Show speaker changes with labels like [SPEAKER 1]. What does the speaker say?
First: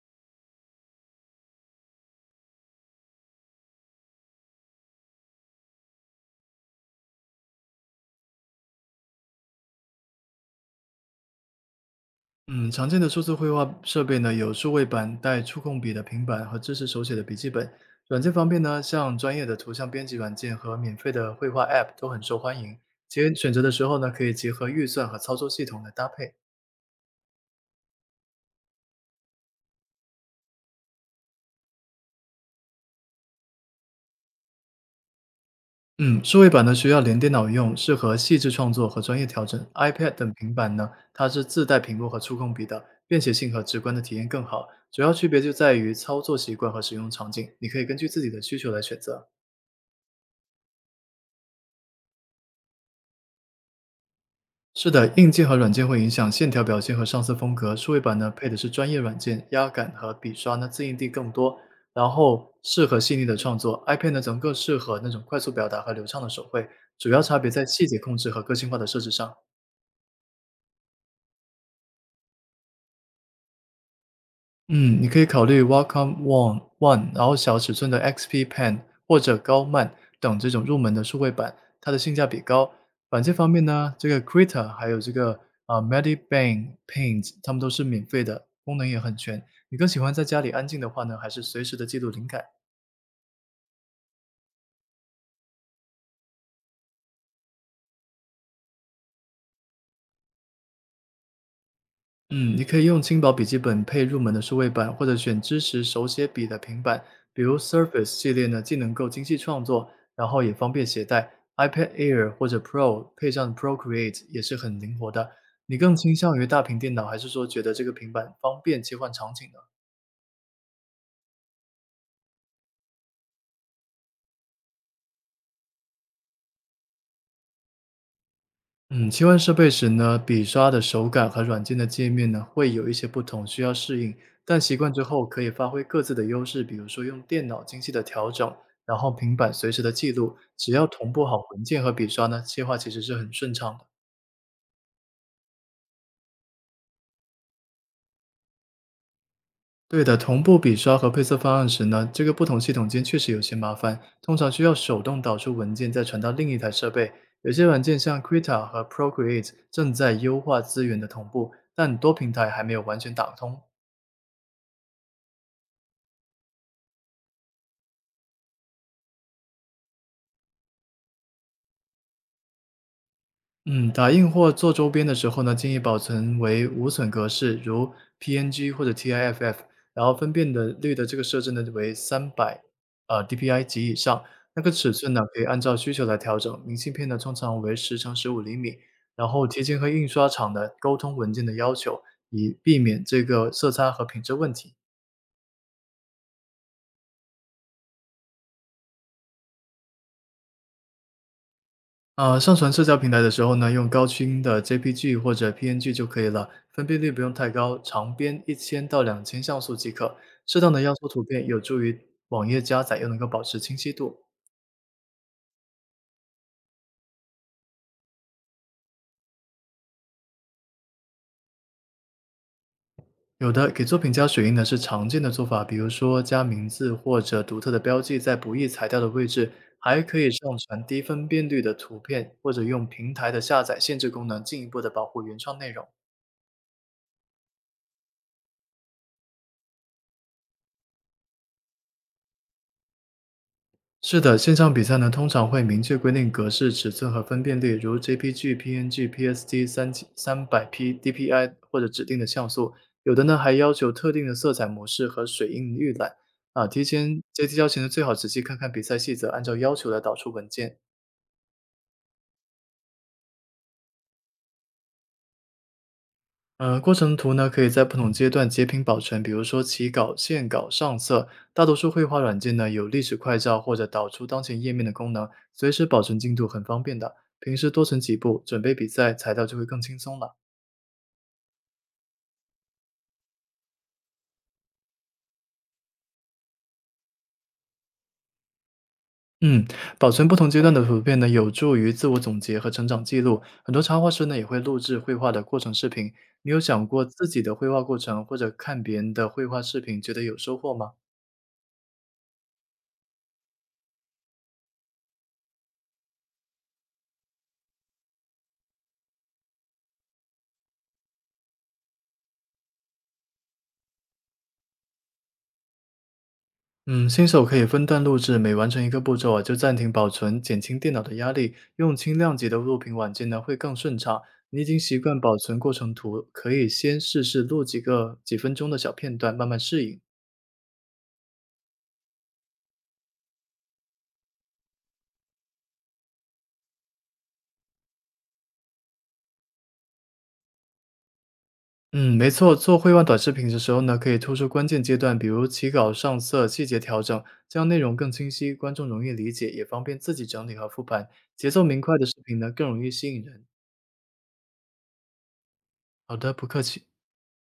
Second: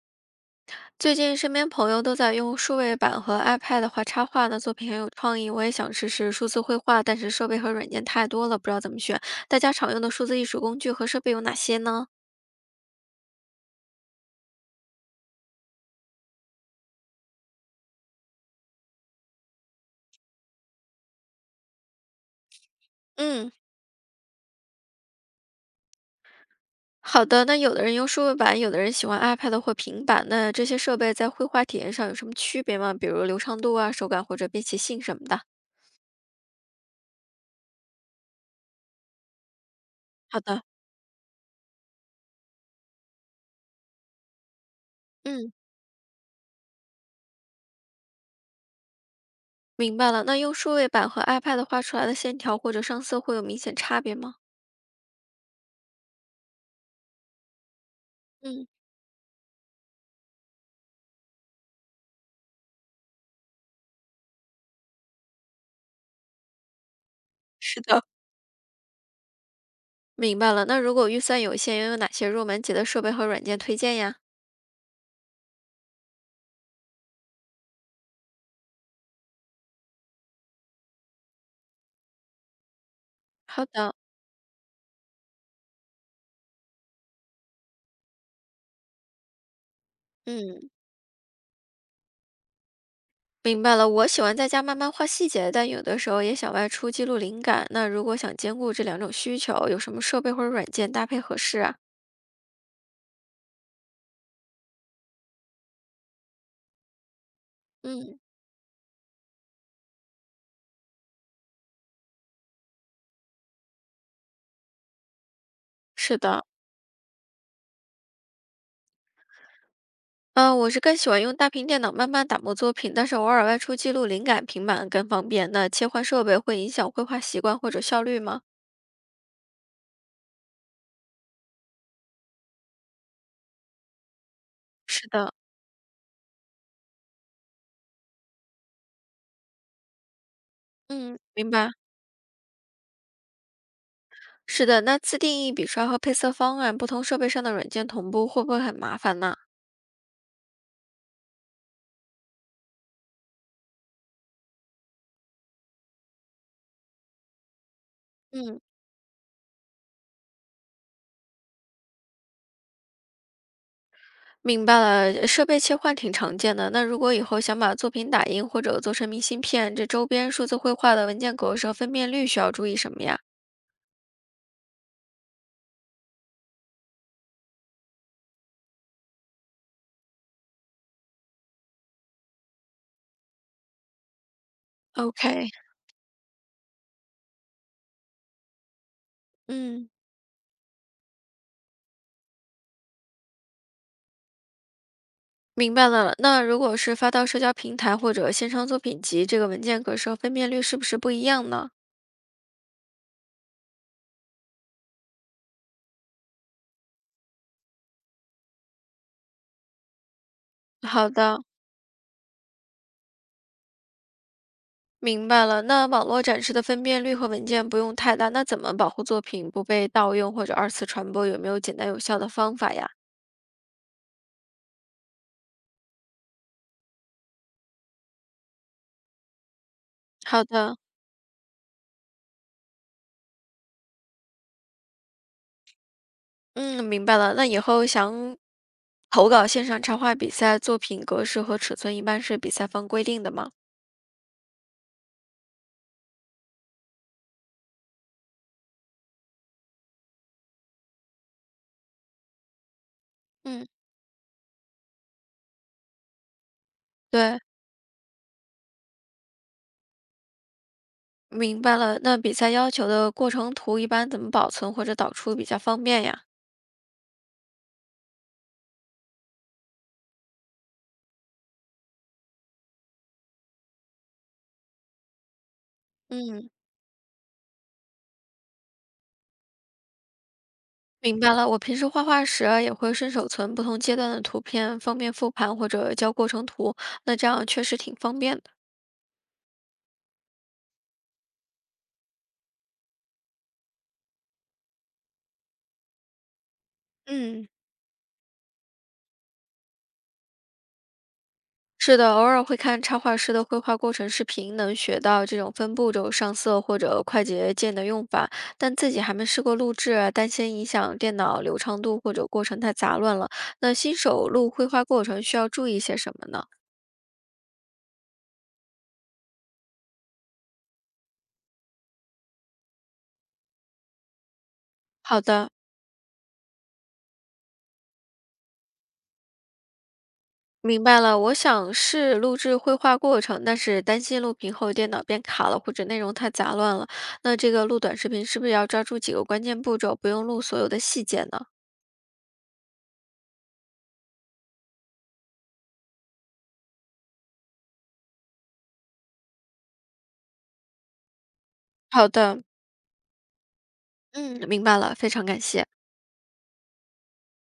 [SPEAKER 1] 最近身边朋友都在用数位板和 iPad 画插画呢，作品很有创意。我也想试试数字绘画，但是设备和软件太多了，不知道怎么选。大家常用的数字艺术工具和设备有哪些呢？
[SPEAKER 2] 嗯，常见的数字绘画设备呢，有数位板、带触控笔的平板和支持手写的笔记本。软件方面呢，像专业的图像编辑软件和免费的绘画 App 都很受欢迎。结
[SPEAKER 1] 嗯，
[SPEAKER 2] 选择的时候呢，可以结合预算和操作系统来搭配。
[SPEAKER 1] 好的。那有的人用数位板，有的人喜欢 iPad 或平板。那这些设备在绘画体验上有什么区别吗？比如流畅度啊、手感或者便携性什么的。
[SPEAKER 2] 嗯，数位板呢需要连电脑用，适合细致创作和专业调整。iPad 等
[SPEAKER 1] 好
[SPEAKER 2] 平
[SPEAKER 1] 的，
[SPEAKER 2] 板呢，它是自带屏幕和触控笔的，便携性和直观的体验更好。主要区别
[SPEAKER 1] 嗯，
[SPEAKER 2] 就在于操作习惯和使用场景，你可以根据自己的需求来选择。
[SPEAKER 1] 明白了。那用数位板和 iPad 画出来的线条或者上色会有明显差别吗？
[SPEAKER 2] 是的，硬件和软件会影响线条表现和上色风格。数位板呢，配的
[SPEAKER 1] 嗯。
[SPEAKER 2] 是专业软件，压感和笔刷呢自印地更多，然后适合细腻的创作。iPad 呢，则更适合那种快速表达和流畅的手绘。主要差别在
[SPEAKER 1] 是
[SPEAKER 2] 细节
[SPEAKER 1] 的，
[SPEAKER 2] 控制和个性化的设置上。
[SPEAKER 1] 明白了，那如果预算有限，又有哪些入门级的设备和软件推荐呀？
[SPEAKER 2] 嗯，你可以考虑 Wacom One，然后小尺寸的 XP Pen 或者高曼等这种入门的数位板，它的性价比高。软件方面
[SPEAKER 1] 好
[SPEAKER 2] 呢，
[SPEAKER 1] 的，
[SPEAKER 2] 这个 Krita 还有这个Medibang Paint，它们都是免费的，功能也很全。你更喜欢在家里安
[SPEAKER 1] 嗯，
[SPEAKER 2] 静的话呢，还是随时的记录灵感？
[SPEAKER 1] 明白了。我喜欢在家慢慢画细节，但有的时候也想外出记录灵感。那如果想兼顾这两种需求，有什么设备或者软件搭配合适啊？
[SPEAKER 2] 嗯，你可以用轻薄笔记本配入门的数位板，或者选支持手写笔的平板，比如 Surface
[SPEAKER 1] 嗯，
[SPEAKER 2] 系列呢，既能够精细创作，然后也方便携带。iPad Air 或者 Pro 配上 Procreate 也是很灵活的。你更倾
[SPEAKER 1] 是
[SPEAKER 2] 向
[SPEAKER 1] 的，
[SPEAKER 2] 于大屏电脑，还是说觉得这个平板方便切换场景呢？
[SPEAKER 1] 我是更喜欢用大屏电脑慢慢打磨作品，但是偶尔外出记录灵感，平板更方便。那切换设备会影响绘画习惯或者效率吗？
[SPEAKER 2] 嗯，切换设备时呢，笔刷的手感和软件的界面呢，会有一些不同，需要适应。但习惯之
[SPEAKER 1] 是
[SPEAKER 2] 后，
[SPEAKER 1] 的，
[SPEAKER 2] 可以发挥各自的优势，比如说用电脑精细的调整，然后平板随时的记录，只要同
[SPEAKER 1] 嗯，
[SPEAKER 2] 步好
[SPEAKER 1] 明
[SPEAKER 2] 文
[SPEAKER 1] 白。
[SPEAKER 2] 件和笔刷呢，切换其实是很顺畅的。
[SPEAKER 1] 是的，那自定义笔刷和配色方案，不同设备上的软件同步会不会很麻烦呢？
[SPEAKER 2] 对的，同步笔刷和配色方案时呢，这个不同系统间确实有些麻烦，通常需要手动导出文件，再传到另一台设备。有些软件像 q u i t
[SPEAKER 1] 嗯，
[SPEAKER 2] a 和 Procreate 正在优化资源的同步，但多平台还没有完全打通。
[SPEAKER 1] 明白了，设备切换挺常见的。那如果以后想把作品打印或者做成明信片，这周边数字绘画的文件格式和分辨率需要注意什么呀？
[SPEAKER 2] 嗯，打印或做周边的时候呢，建议保存为无损格式，如 PNG 或者 TIFF，然后分辨的率的这个设置呢为三百DPI 及以上。那个尺寸呢可以
[SPEAKER 1] OK,
[SPEAKER 2] 按照需求来调整。明信片呢通常为10×15 厘米，然后提前和
[SPEAKER 1] 嗯，
[SPEAKER 2] 印刷厂呢沟通文件的要求，以避免这个色差和品质问题。
[SPEAKER 1] 明白了。那如果是发到社交平台或者线上作品集，这个文件格式和分辨率是不是不一样呢？
[SPEAKER 2] 上传社交平台的时候呢，用高清的 JPG 或者 PNG 就可以了，分辨率不用太高，长边1000 到 2000 像素即可。适当的压缩
[SPEAKER 1] 好
[SPEAKER 2] 图
[SPEAKER 1] 的，
[SPEAKER 2] 片有助于网页加载，又能够保持清晰度。
[SPEAKER 1] 明白了，那网络展示的分辨率和文件不用太大，那怎么保护作品不被盗用或者二次传播？有没有简单有效的方法呀？
[SPEAKER 2] 有的给作品加水印的是常见的做法，比如说加名字或者独特的标记在不易裁掉的位置，还可以
[SPEAKER 1] 好
[SPEAKER 2] 上
[SPEAKER 1] 的，
[SPEAKER 2] 传低分辨率的图片，或者用平台的下载限制功能进一步的保护原创内容。
[SPEAKER 1] 嗯，明白了。那以后想投稿线上插画比赛，作品格式和尺寸一般是比赛方规定的吗？
[SPEAKER 2] 是的，线上比赛呢，通常会明确规定格式、尺寸和分辨率，如 JPG、PNG、PSD 三百 P、DPI 或者指定的像素。有的呢，还
[SPEAKER 1] 嗯，
[SPEAKER 2] 要求特定的色彩模式和水印预览。提前
[SPEAKER 1] 对，
[SPEAKER 2] 阶梯教前呢，最好仔细看看比赛细则，按照要求来导出文件。
[SPEAKER 1] 明白了。那比赛要求的过程图一般怎么保存或者导出比较方便呀？
[SPEAKER 2] 过程图呢，可以在不同阶段截屏保存，比如说起稿、线稿、上色。大多数绘画软件呢，有历史快照或者导出当前页面的功能，随时保存进度
[SPEAKER 1] 嗯。
[SPEAKER 2] 很方便的。平时多存几步，准备比赛材料就会更轻松了。
[SPEAKER 1] 明白了，我平时画画时啊也会顺手存不同阶段的图片，方便复盘或者交过程图，那这样确实挺方便的。
[SPEAKER 2] 嗯，保存不同阶段的图片呢，有助于自我总结和成长记录。很多插画师呢，也会录制绘画的过程视频。你有想过自己
[SPEAKER 1] 嗯，
[SPEAKER 2] 的绘画过程，或者看别人的绘画视频，觉得有收获吗？
[SPEAKER 1] 是的，偶尔会看插画师的绘画过程视频，能学到这种分步骤、上色或者快捷键的用法，但自己还没试过录制啊担心影响电脑流畅度或者过程太杂乱了。那新手录绘画过程需要注意些什么呢？
[SPEAKER 2] 嗯，新手可以分段录制，每完成一个步骤啊，就暂停保存，减轻电脑的压力。用轻量级的录屏软件呢，会更顺畅。你已经习惯
[SPEAKER 1] 好
[SPEAKER 2] 保
[SPEAKER 1] 的，
[SPEAKER 2] 存过程图，可以先试试录几个几分钟的小片段，慢慢适应。
[SPEAKER 1] 明白了，我想是录制绘画过程，但是担心录屏后电脑变卡了，或者内容太杂乱了。那这个录短视频是不是要抓住几个关键步骤，不用录所有的细节呢？
[SPEAKER 2] 嗯，没错，做绘画短视频的时候呢，可以突出关键阶段，比如起稿、上色、细节调整，这样内容更清晰，观众容易理解，也方便自己整理和复盘。节奏明快的
[SPEAKER 1] 好
[SPEAKER 2] 视频
[SPEAKER 1] 的，
[SPEAKER 2] 呢，更容易吸引人。
[SPEAKER 1] 嗯，明白了，非常感谢。
[SPEAKER 2] 好的，不客气。